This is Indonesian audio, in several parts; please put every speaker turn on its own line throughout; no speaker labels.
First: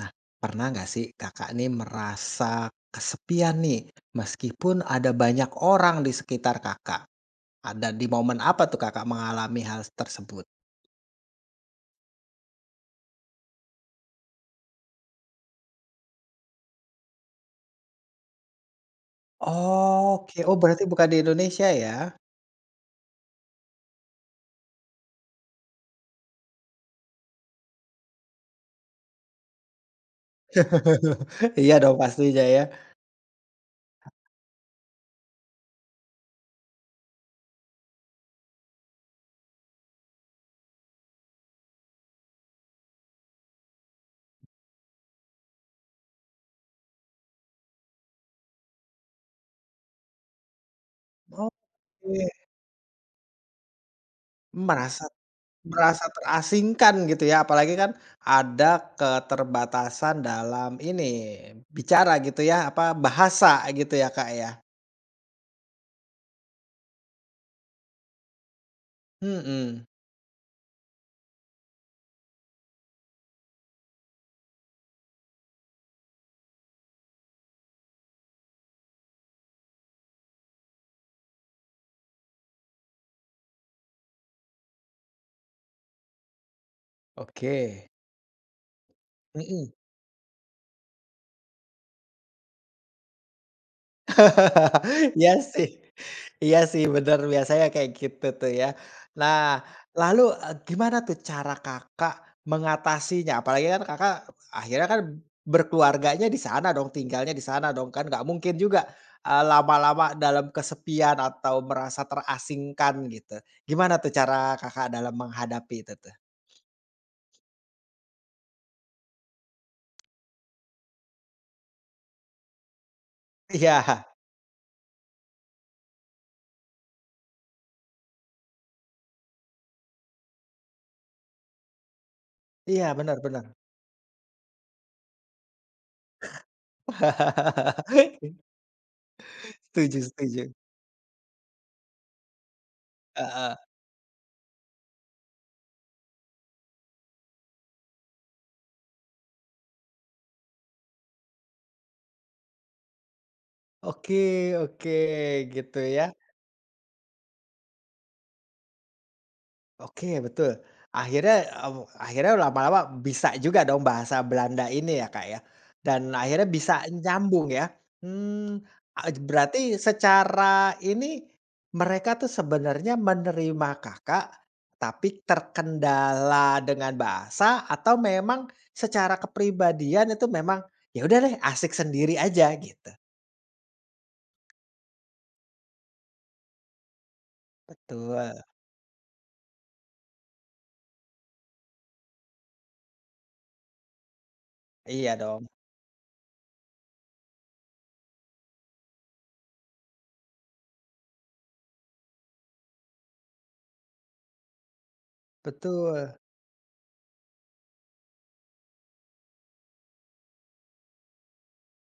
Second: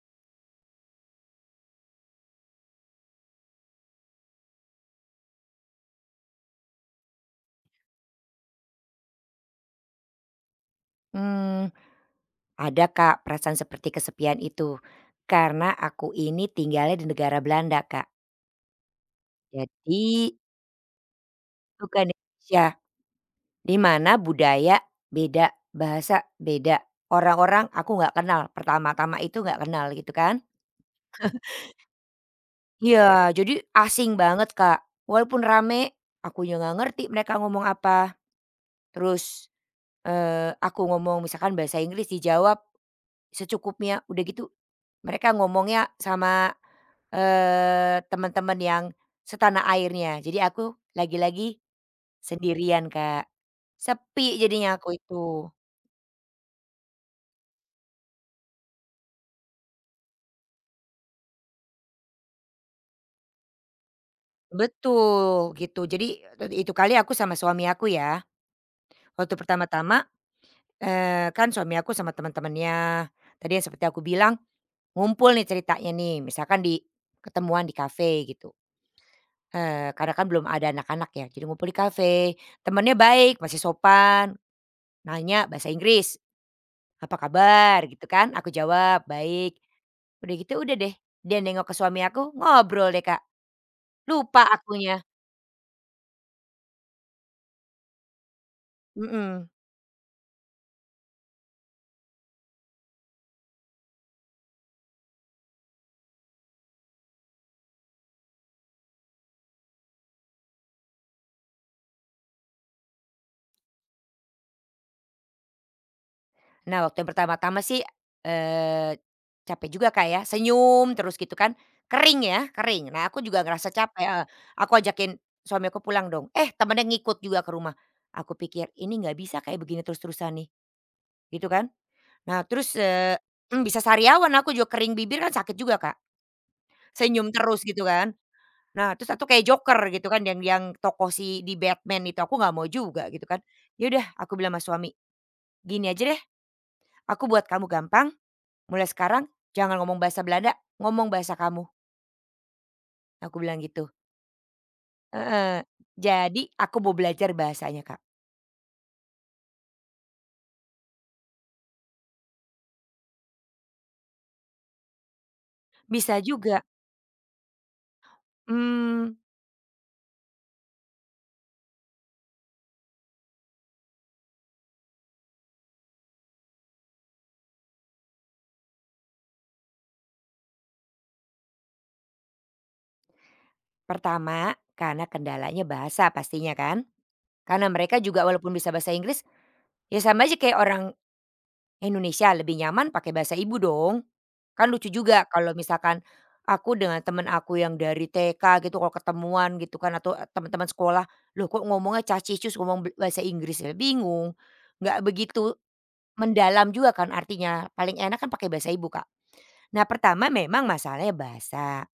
Nah, pernah nggak sih kakak nih merasa kesepian nih, meskipun ada banyak orang di sekitar kakak? Ada di momen apa tuh kakak mengalami hal tersebut?
Hmm, ada Kak, perasaan seperti kesepian itu. Karena aku ini tinggalnya di negara Belanda Kak, jadi
Oke, oh berarti bukan di Indonesia
bukan
ya?
Indonesia, di mana budaya beda, bahasa beda, orang-orang aku nggak kenal, pertama-tama itu nggak kenal gitu kan.
Iya dong pastinya ya.
Iya, jadi asing banget Kak, walaupun rame, aku juga nggak ngerti mereka ngomong apa, terus, aku ngomong misalkan bahasa Inggris dijawab secukupnya, udah gitu mereka ngomongnya sama, teman-teman yang setanah airnya. Jadi aku lagi-lagi
Oke,
sendirian, Kak. Sepi jadinya aku
merasa
itu.
merasa terasingkan gitu ya, apalagi kan ada keterbatasan dalam ini bicara gitu ya, apa bahasa gitu ya kak ya?
Betul, gitu. Jadi, itu kali aku sama suami aku ya. Waktu
Hmm,
pertama-tama, kan suami aku sama teman-temannya, tadi yang seperti aku bilang, ngumpul nih ceritanya nih, misalkan di ketemuan di kafe gitu. Karena kan belum ada anak-anak ya, jadi ngumpul di kafe. Temannya baik, masih sopan. Nanya bahasa Inggris, "Apa
oke.
kabar?" Gitu kan, aku jawab, "Baik."
Mm-mm.
Udah gitu udah deh, dia nengok ke suami aku, ngobrol deh, Kak. Lupa akunya,
Iya sih iya sih, bener, biasanya kayak gitu tuh ya.
mhm.
Nah, lalu, gimana tuh cara Kakak mengatasinya? Apalagi kan Kakak akhirnya kan berkeluarganya di sana dong, tinggalnya di sana dong kan nggak mungkin juga, lama-lama dalam kesepian atau merasa terasingkan gitu. Gimana tuh cara Kakak dalam menghadapi itu tuh?
Nah, waktu yang pertama-tama sih, eee, capek juga, Kak, ya, senyum terus gitu kan, kering ya, kering. Nah, aku juga ngerasa capek,
Iya
heeh. Aku ajakin suami aku pulang dong, eh temennya ngikut juga ke rumah. Aku pikir, "Ini nggak bisa kayak begini terus-terusan nih," gitu kan. Nah, terus,
iya, benar-benar.
bisa sariawan aku juga, kering bibir kan sakit juga, Kak, senyum terus gitu kan. Nah, terus satu kayak Joker
Setuju
gitu kan, yang
setuju.
yang tokoh si di Batman itu, aku nggak mau juga gitu kan.
Heeh.
Ya udah aku bilang sama suami, "Gini aja deh, aku buat kamu gampang, mulai sekarang jangan ngomong bahasa Belanda, ngomong bahasa kamu." Aku bilang gitu.
Oke oke,
Heeh,
gitu ya.
jadi aku mau belajar bahasanya, Kak.
Oke, betul. Akhirnya, lama-lama bisa juga dong bahasa Belanda ini ya, Kak, ya? Dan
Bisa
akhirnya
juga,
bisa nyambung ya? Hmm.
hmm
Berarti secara ini mereka tuh sebenarnya menerima Kakak, tapi terkendala dengan bahasa atau memang secara kepribadian itu memang, "Ya udah deh, asik sendiri aja," gitu?
pertama karena kendalanya bahasa pastinya kan, karena mereka juga
Betul.
walaupun bisa bahasa Inggris, ya sama aja kayak orang Indonesia lebih nyaman pakai bahasa ibu dong. Kan lucu
Iya
juga
dong,
kalau misalkan aku dengan temen aku yang dari TK gitu kalau ketemuan gitu kan atau eh, teman-teman sekolah, "Loh kok ngomongnya cah cicus ngomong bahasa Inggris ya?" Bingung, nggak begitu
betul.
mendalam juga kan artinya, paling enak kan pakai bahasa ibu, Kak. Nah pertama memang masalahnya bahasa,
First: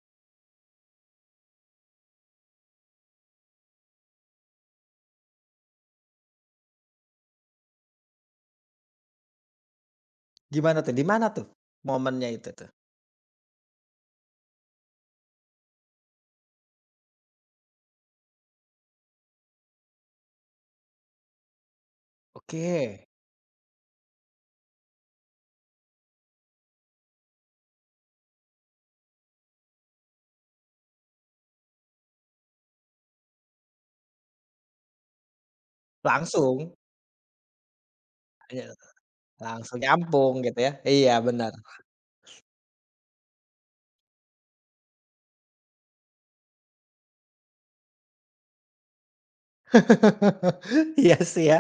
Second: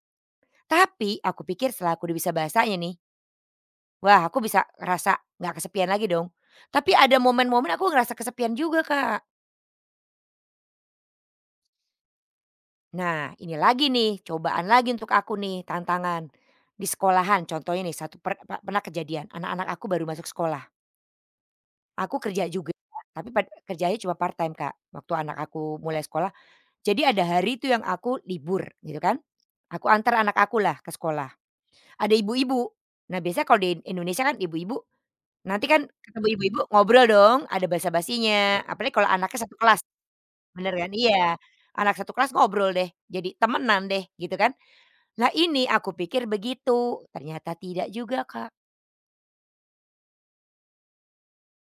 tapi aku pikir setelah aku udah bisa bahasanya nih, wah aku bisa ngerasa nggak kesepian lagi dong. Tapi ada momen-momen aku ngerasa kesepian juga, Kak.
Gimana tuh? Di mana tuh momennya itu tuh?
Nah, ini lagi nih, cobaan lagi untuk aku nih, tantangan. Di sekolahan contohnya nih, satu pernah kejadian, anak-anak aku baru masuk sekolah. Aku kerja juga,
Oke.
tapi kerjanya cuma part time, Kak, waktu anak aku mulai sekolah. Jadi ada hari itu yang aku libur, gitu kan. Aku antar anak aku lah ke sekolah. Ada ibu-ibu. Nah, biasanya kalau di Indonesia kan ibu-ibu, nanti kan ketemu ibu-ibu
Langsung,
ngobrol dong, ada
iya,
basa-basinya, apalagi kalau anaknya satu
langsung
kelas,
nyampung gitu ya.
bener kan?
Iya
Iya,
benar.
anak satu kelas ngobrol deh, jadi temenan deh, gitu kan. Lah ini aku pikir begitu, ternyata tidak juga, Kak.
Iya sih ya.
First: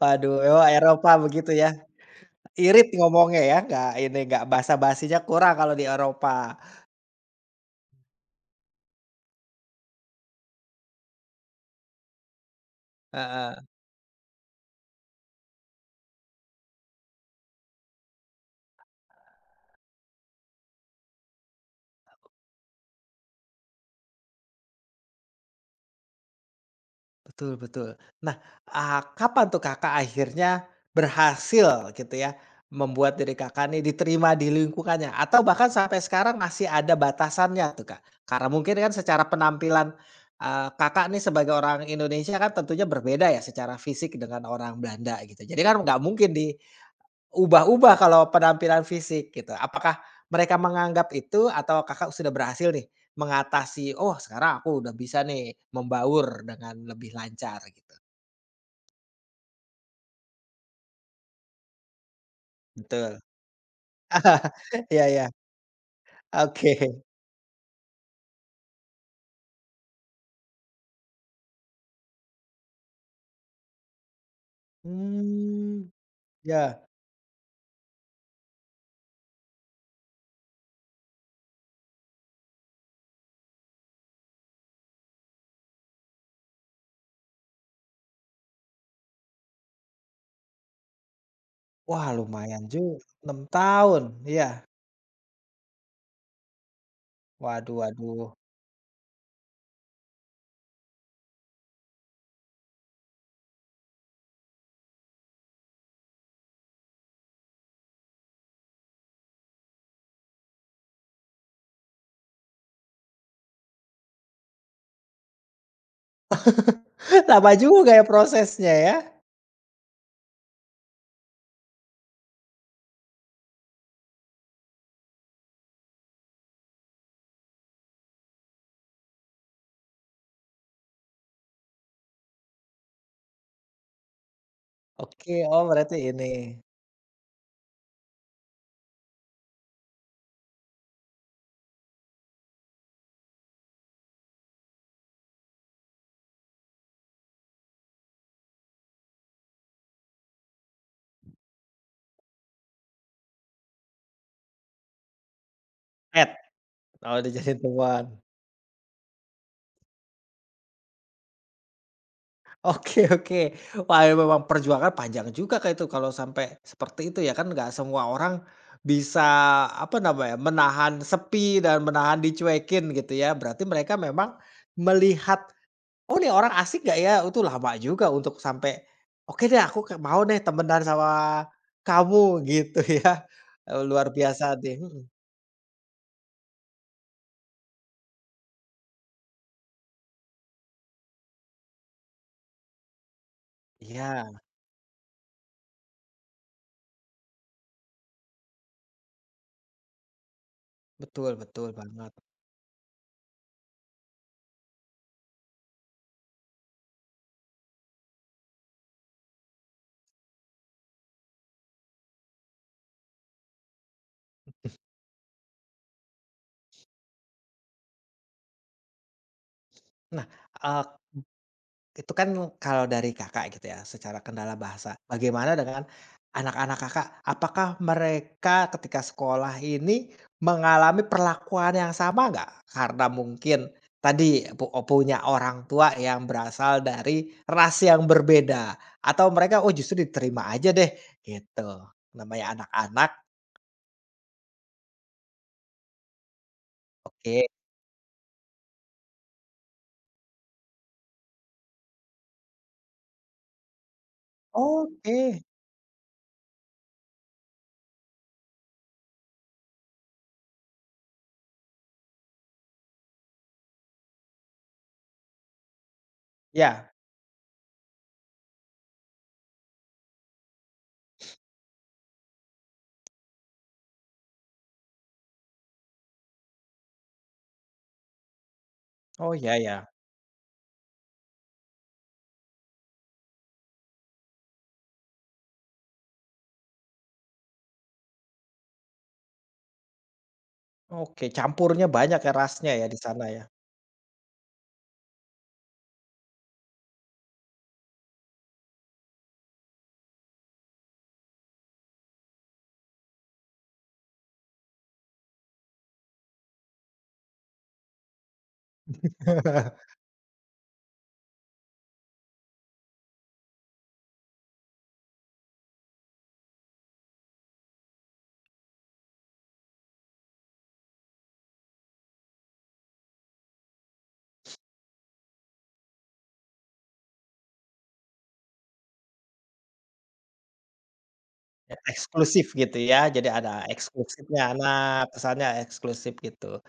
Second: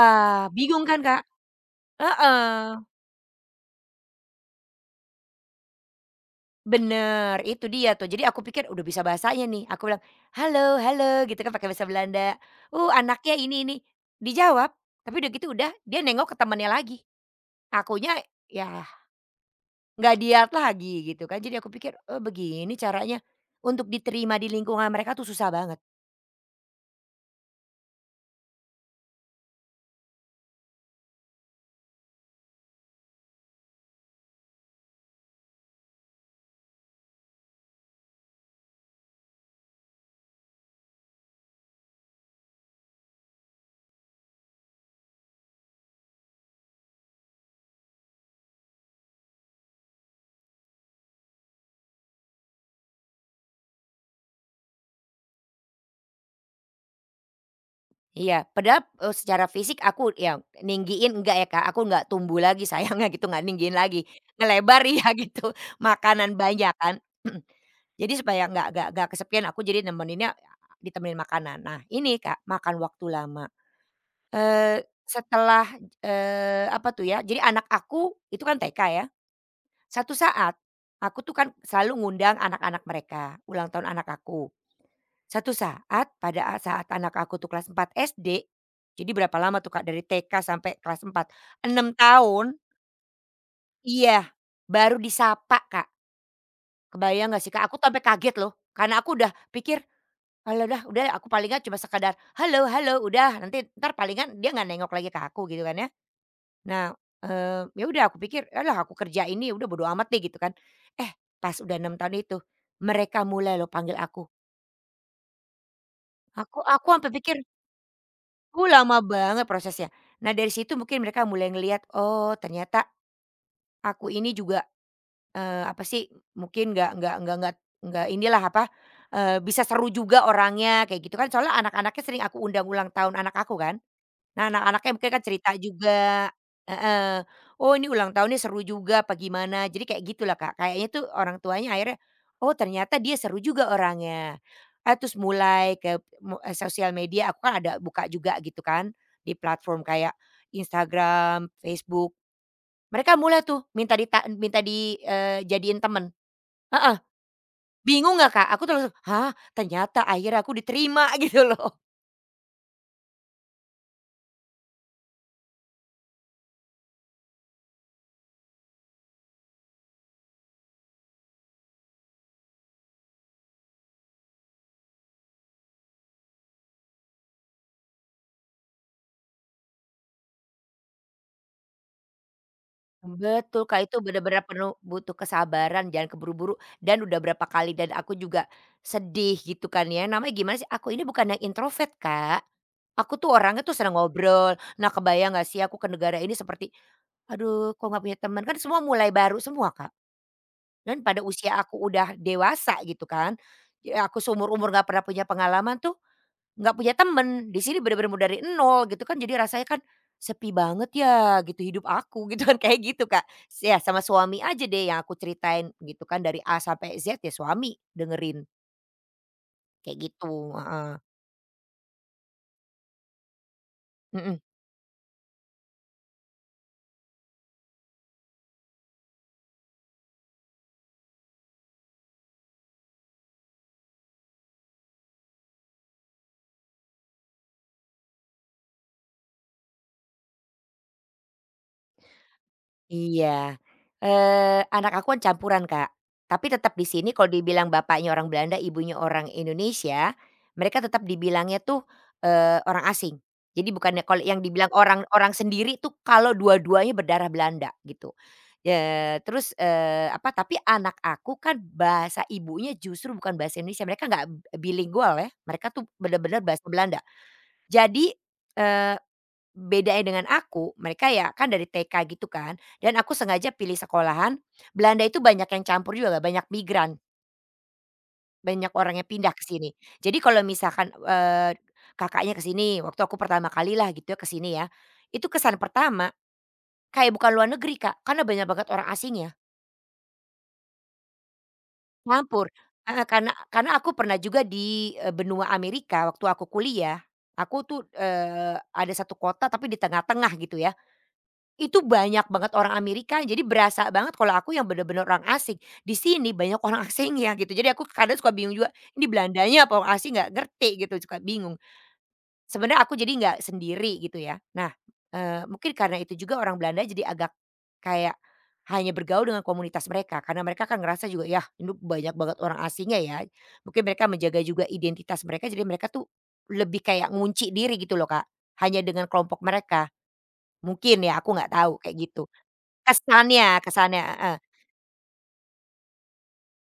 Waduh memang
bingung kan,
Eropa
Kak?
begitu ya.
Heeh,
Irit ngomongnya ya, nggak basa-basinya kurang kalau di Eropa.
bener, itu dia tuh. Jadi aku pikir udah bisa bahasanya nih, aku bilang, "Halo halo," gitu kan pakai bahasa Belanda, anaknya
Heeh.
ini ini." Dijawab, tapi udah gitu udah dia nengok ke temannya lagi. Akunya, ya nggak diat lagi gitu kan. Jadi aku pikir, "Oh begini caranya untuk diterima di lingkungan mereka tuh susah banget."
Betul betul. Nah, kapan tuh Kakak akhirnya berhasil gitu ya, membuat diri Kakak nih diterima di lingkungannya? Atau bahkan sampai sekarang masih ada batasannya tuh, Kak? Karena mungkin kan secara penampilan, Kakak nih sebagai orang Indonesia kan tentunya berbeda ya secara fisik dengan orang Belanda gitu. Jadi kan nggak mungkin di ubah-ubah kalau penampilan fisik gitu. Apakah mereka menganggap itu atau Kakak sudah berhasil nih mengatasi, "Oh sekarang aku udah bisa nih membaur dengan lebih lancar," gitu?
Iya, padahal, secara fisik aku ya ninggiin enggak ya, Kak, aku nggak tumbuh lagi sayangnya
Betul.
gitu, nggak ninggiin lagi. Ngelebar
Iya
iya
iya.
gitu, makanan
Oke.
banyak kan, mhm. Jadi supaya nggak kesepian aku jadi nemeninnya ya, ditemenin makanan. Nah ini, Kak, makan waktu lama. Eee, setelah,
Hmm. Ya.
apa tuh ya, jadi anak aku itu kan TK ya, satu saat aku tuh kan selalu ngundang anak-anak mereka, ulang tahun anak aku. Satu saat, pada saat anak aku tuh kelas 4 SD, jadi berapa lama tuh Kak, dari TK sampai kelas 4, 6
Wah
tahun
lumayan juga. 6 tahun,
iya,
iya.
baru disapa Kak. Kebayang nggak sih Kak, aku
Waduh
tuh sampai
waduh.
kaget loh, karena aku udah pikir, "Halo dah, udah aku palingan cuma sekadar, 'Halo halo,' udah, nanti entar palingan dia nggak nengok lagi ke aku," gitu kan ya. Nah, ya udah aku pikir, "Alah aku kerja ini, udah bodo amat deh," gitu kan. Eh, pas udah 6 tahun itu, mereka mulai loh panggil aku. Aku sampai pikir,
Lama juga ya prosesnya ya.
Lama banget prosesnya. Nah, dari situ mungkin mereka mulai ngelihat, "Oh, ternyata aku ini juga, apa sih, mungkin nggak inilah, apa, bisa seru juga orangnya," kayak gitu kan. Soalnya anak-anaknya sering aku undang ulang tahun anak aku kan. Nah, anak-anaknya mungkin kan
Oke,
cerita
oh berarti ini,
juga, heeh, "Oh, ini ulang tahunnya seru juga apa gimana?" Jadi kayak gitulah, Kak. Kayaknya tuh orang tuanya akhirnya, "Oh, ternyata dia seru juga orangnya." Ah, terus mulai sosial media aku kan ada buka juga gitu kan, di platform kayak Instagram, Facebook. Mereka mulai tuh minta di, jadiin temen.
chat,
Heeh,
oh udah jadi teman.
bingung nggak, Kak? Aku tuh langsung, "Hah, ternyata akhirnya aku diterima," gitu loh.
Oke oke. Wah, ya memang perjuangan panjang juga kayak itu kalau sampai seperti itu ya kan nggak semua orang bisa apa namanya, menahan sepi dan menahan dicuekin gitu ya. Berarti mereka memang melihat, "Oh nih orang asik nggak ya?" Itu lama juga untuk sampai, "Oke deh aku ke mau deh temenan sama kamu," gitu ya.
Betul, Kak, itu
Luar
benar-benar
biasa deh
penuh
mhm.
butuh kesabaran, jangan keburu-buru, dan udah berapa kali dan aku juga sedih gitu kan ya, namanya gimana sih, aku ini bukan yang introvert, Kak. Aku tuh orangnya tuh senang
Iya,
ngobrol. Nah, kebayang gak sih aku ke negara ini seperti, aduh kok nggak punya teman, kan semua mulai baru semua, Kak. Dan pada
betul
usia
betul
aku
banget.
udah dewasa gitu kan, ya aku seumur-umur nggak pernah punya pengalaman tuh nggak punya temen, di sini bener-bener mau dari nol gitu kan jadi rasanya kan, sepi banget ya gitu hidup aku gitu kan, kayak gitu Kak, ya sama suami aja deh yang aku ceritain gitu kan dari A sampai Z, ya suami dengerin kayak
Nah,
gitu, heeh,
itu kan kalau dari Kakak gitu ya, secara
mhm.
kendala bahasa. Bagaimana dengan anak-anak Kakak? Apakah mereka ketika sekolah ini mengalami perlakuan yang sama nggak? Karena mungkin tadi punya orang tua yang berasal dari ras yang berbeda, atau mereka, "Oh, justru diterima aja deh," gitu. Namanya anak-anak,
Iya, anak aku kan campuran, Kak, tapi tetap di sini kalau
oke.
dibilang bapaknya orang Belanda, ibunya orang Indonesia, mereka tetap dibilangnya tuh, orang asing. Jadi bukannya kalau yang dibilang orang orang
Oke,
sendiri tuh kalau dua-duanya berdarah Belanda gitu. Terus, apa, tapi anak aku kan bahasa ibunya justru bukan bahasa Indonesia, mereka nggak bilingual ya, mereka tuh bener-bener bahasa
ya.
Belanda. Jadi, eee bedanya dengan aku, mereka ya kan dari TK gitu kan, dan aku sengaja pilih sekolahan, Belanda itu banyak yang campur juga Kak, banyak migran, banyak orang yang
Oh,
pindah ke
ya
sini.
ya.
Jadi kalau misalkan, Kakaknya ke sini, waktu aku pertama kalilah gitu ya ke sini ya, itu kesan pertama kayak bukan luar negeri Kak, karena banyak banget orang asingnya,
Oke, campurnya banyak ya
campur.
rasnya ya di
Heeh,
sana
karena
ya?
karena aku pernah juga di, benua Amerika waktu aku kuliah, aku tuh, ada satu kota tapi di tengah-tengah gitu ya. Itu banyak banget orang Amerika, jadi berasa banget kalau aku yang bener-bener orang asing. Di sini banyak orang asingnya gitu, jadi aku kadang suka bingung juga, ini Belandanya apa orang asing nggak ngerti gitu, suka bingung. Sebenarnya aku jadi nggak sendiri gitu ya. Nah, mungkin karena itu juga orang Belanda jadi agak kayak hanya bergaul dengan komunitas mereka, karena mereka kan ngerasa juga, "Ya ini banyak banget orang asingnya ya." Mungkin mereka menjaga juga identitas mereka, jadi mereka tuh lebih kayak ngunci diri gitu loh, Kak, hanya dengan kelompok mereka. Mungkin ya, aku nggak tahu,
Ya,
kayak gitu.
eksklusif gitu ya, jadi
Kesannya
ada
kesannya, heeh.
eksklusifnya. Nah, pesannya eksklusif gitu.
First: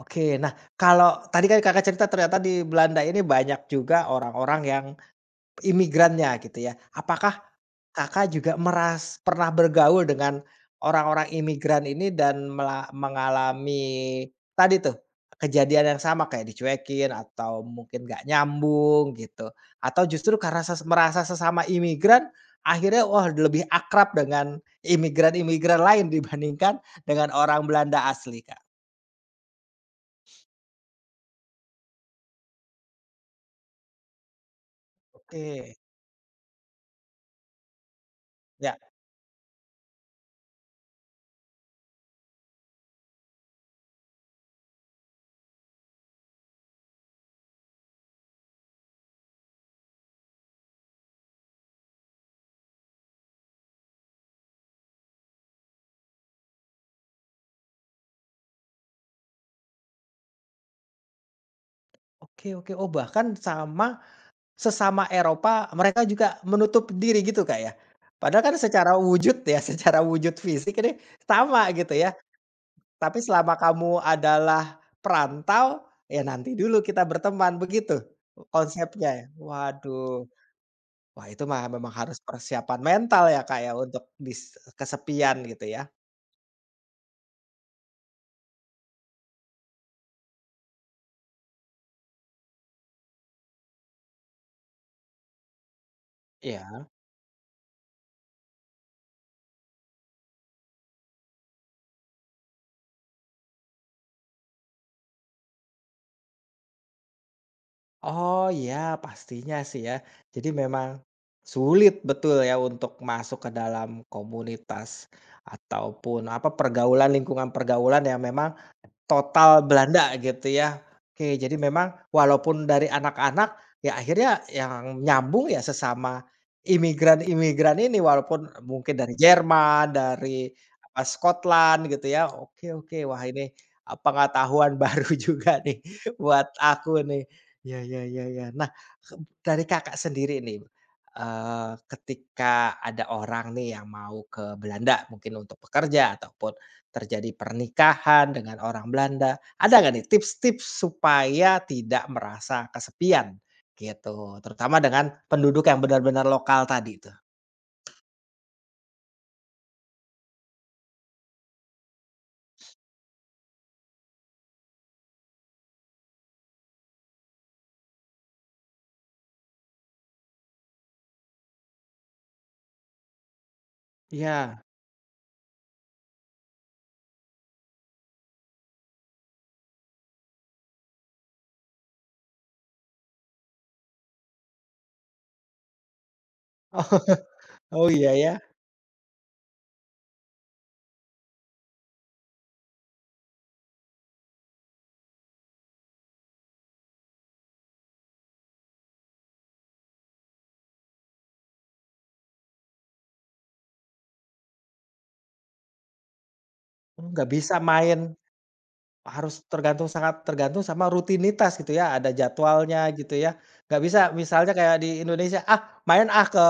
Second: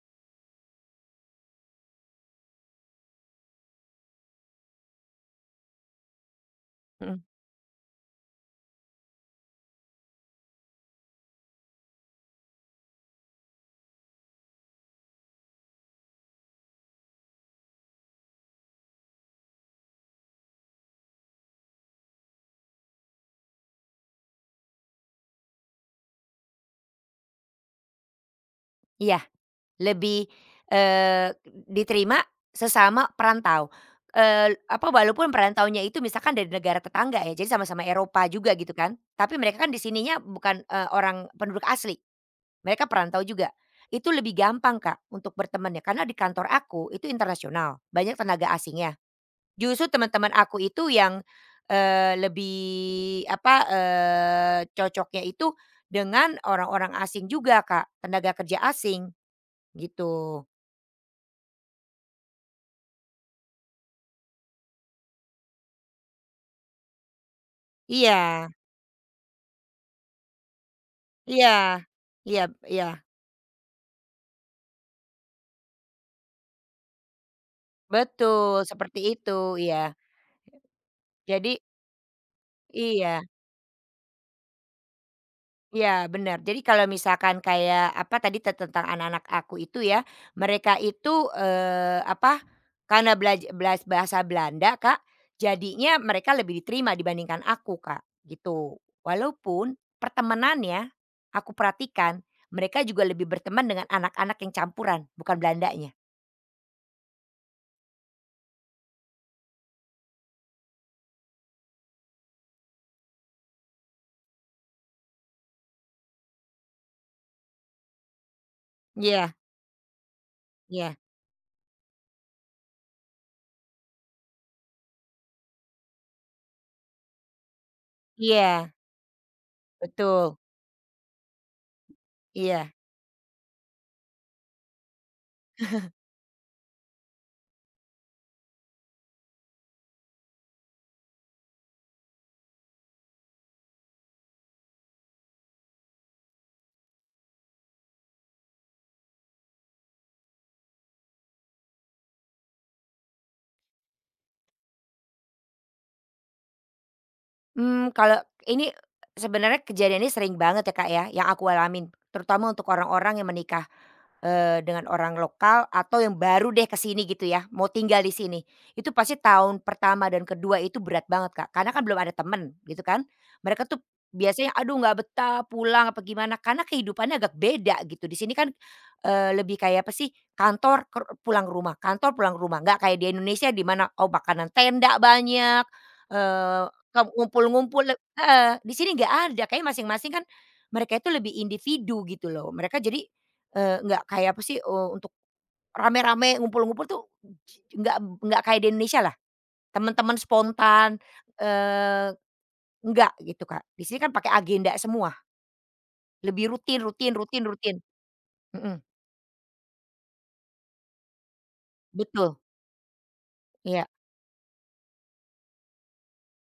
Oke, nah kalau tadi kan Kakak cerita ternyata di Belanda ini banyak juga orang-orang yang imigrannya gitu ya.
Mhm.
Apakah Kakak juga pernah bergaul dengan orang-orang imigran ini dan mengalami tadi tuh, kejadian yang sama kayak dicuekin atau mungkin nggak nyambung gitu? Atau justru karena merasa sesama imigran akhirnya wah lebih akrab dengan imigran-imigran lain dibandingkan dengan orang Belanda asli, Kak?
Iya, lebih, eee, diterima sesama perantau. Apa, walaupun
Oke,
perantaunya itu misalkan dari negara tetangga ya, jadi sama-sama Eropa juga gitu
ya,
kan, tapi mereka kan di sininya bukan, orang penduduk asli, mereka perantau juga. Itu lebih gampang Kak, untuk bertemannya, karena di kantor aku itu internasional, banyak tenaga asingnya. Justru teman-teman aku itu yang, lebih apa, cocoknya itu dengan orang-orang asing juga Kak, tenaga kerja asing gitu.
oke oke. Oh bahkan sama sesama Eropa, mereka juga menutup diri gitu, Kak, ya? Padahal
Iya
kan secara wujud ya, secara wujud fisik ini
iya
sama gitu ya,
iya iya,
tapi selama kamu adalah perantau, ya nanti dulu kita berteman, begitu
betul seperti
konsepnya ya?
itu, iya.
Waduh, wah itu
Jadi
mah memang harus persiapan
iya.
mental ya, Kak, ya, untuk kesepian gitu ya?
Iya benar. Jadi kalau misalkan kayak apa tadi tentang anak-anak aku itu ya, mereka itu, apa, karena belajar bahasa Belanda, Kak, jadinya mereka lebih
Iya.
diterima dibandingkan aku, Kak, gitu. Walaupun pertemanannya aku perhatikan mereka juga lebih berteman dengan anak-anak yang campuran, bukan Belandanya.
Oh ya pastinya sih ya. Jadi memang sulit betul ya untuk masuk ke dalam komunitas ataupun apa pergaulan lingkungan pergaulan yang memang
Iya
total Belanda gitu ya.
iya
Oke, jadi memang walaupun dari anak-anak, ya akhirnya yang nyambung ya sesama imigran-imigran ini walaupun
iya,
mungkin dari Jerman,
betul,
dari apa Scotland gitu ya.
iya.
Oke oke, wah ini, pengetahuan baru juga nih buat aku nih. Ya ya ya ya. Nah, dari Kakak sendiri nih, ketika ada orang nih yang mau ke Belanda mungkin untuk pekerja ataupun terjadi pernikahan dengan orang Belanda, ada nggak nih tips-tips supaya tidak merasa kesepian gitu, terutama dengan penduduk yang benar-benar lokal tadi tuh?
Hmm, kalau ini sebenarnya kejadian ini sering banget ya, Kak, ya, yang aku alamin, terutama untuk orang-orang yang menikah. Dengan orang lokal atau yang baru deh ke sini gitu ya, mau tinggal di sini. Itu pasti tahun pertama dan kedua itu berat banget, Kak, karena kan belum ada temen gitu kan. Mereka tuh biasanya,
Iya.
"Aduh nggak betah pulang apa gimana," karena kehidupannya agak beda gitu. Di sini kan, lebih kayak apa sih, kantor pulang ke rumah, kantor pulang ke rumah, nggak kayak di Indonesia di mana, oh makanan tenda banyak, eee,
Oh
ke ngumpul-ngumpul,
oh iya ya?
heeh, di sini nggak ada. Kayak masing-masing kan mereka itu lebih individu gitu loh. Mereka jadi, nggak kayak apa sih, untuk rame-rame ngumpul-ngumpul tuh j- nggak nggak kayak di Indonesia lah, teman-teman spontan, eee, nggak gitu, Kak. Di sini kan pakai agenda semua, lebih rutin
Hmm,
rutin
nggak
rutin
bisa
rutin.
main,
Mhm,
harus tergantung sangat tergantung sama rutinitas gitu ya, ada
betul,
jadwalnya gitu ya. Nggak
iya
bisa misalnya kayak di Indonesia, "Ah, main ah ke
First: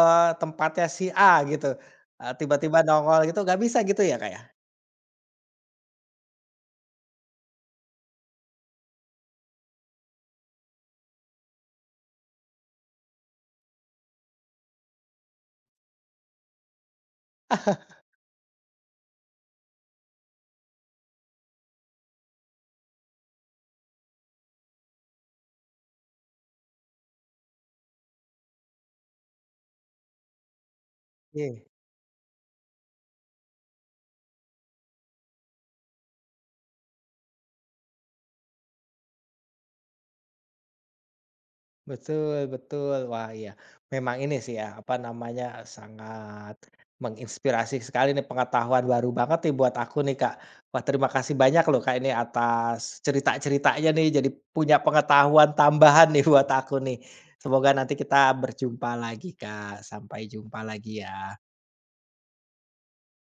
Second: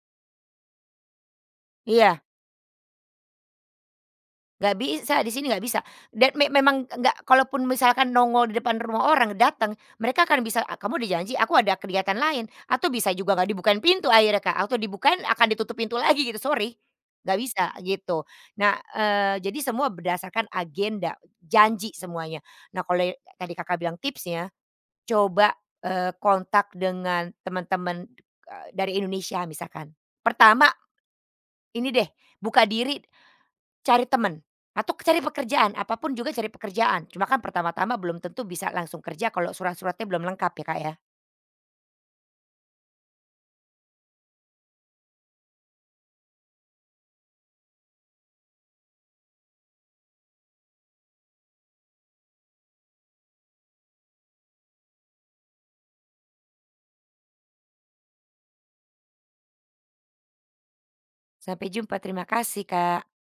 tempatnya si A," gitu,
iya.
tiba-tiba nongol gitu, nggak bisa gitu ya, kayak.
Nggak bisa, di sini nggak bisa. Dan memang nggak, kalaupun misalkan nongol di depan rumah orang datang, mereka akan bisa, "Ah, kamu udah janji, aku ada kegiatan lain." Atau bisa juga nggak dibukain pintu akhirnya, Kak, atau dibukain akan ditutup pintu lagi gitu, sorry, nggak bisa gitu. Nah, jadi semua berdasarkan agenda, janji semuanya. Nah, kalau ya tadi Kakak bilang tipsnya, coba, kontak dengan teman-teman, dari Indonesia misalkan. Pertama
Iya.
ini deh, buka diri, cari temen, atau cari pekerjaan, apapun juga cari pekerjaan. Cuma kan pertama-tama belum tentu bisa langsung kerja kalau surat-suratnya belum lengkap ya, Kak, ya.
Betul betul. Wah, iya. Memang ini sih ya, apa namanya, sangat menginspirasi sekali nih, pengetahuan baru banget nih buat aku nih, Kak. Wah, terima kasih banyak loh, Kak, ini atas cerita-ceritanya nih, jadi punya pengetahuan tambahan nih buat aku nih. Semoga nanti kita berjumpa lagi, Kak. Sampai jumpa lagi ya.
Sampai jumpa, terima kasih, Kak.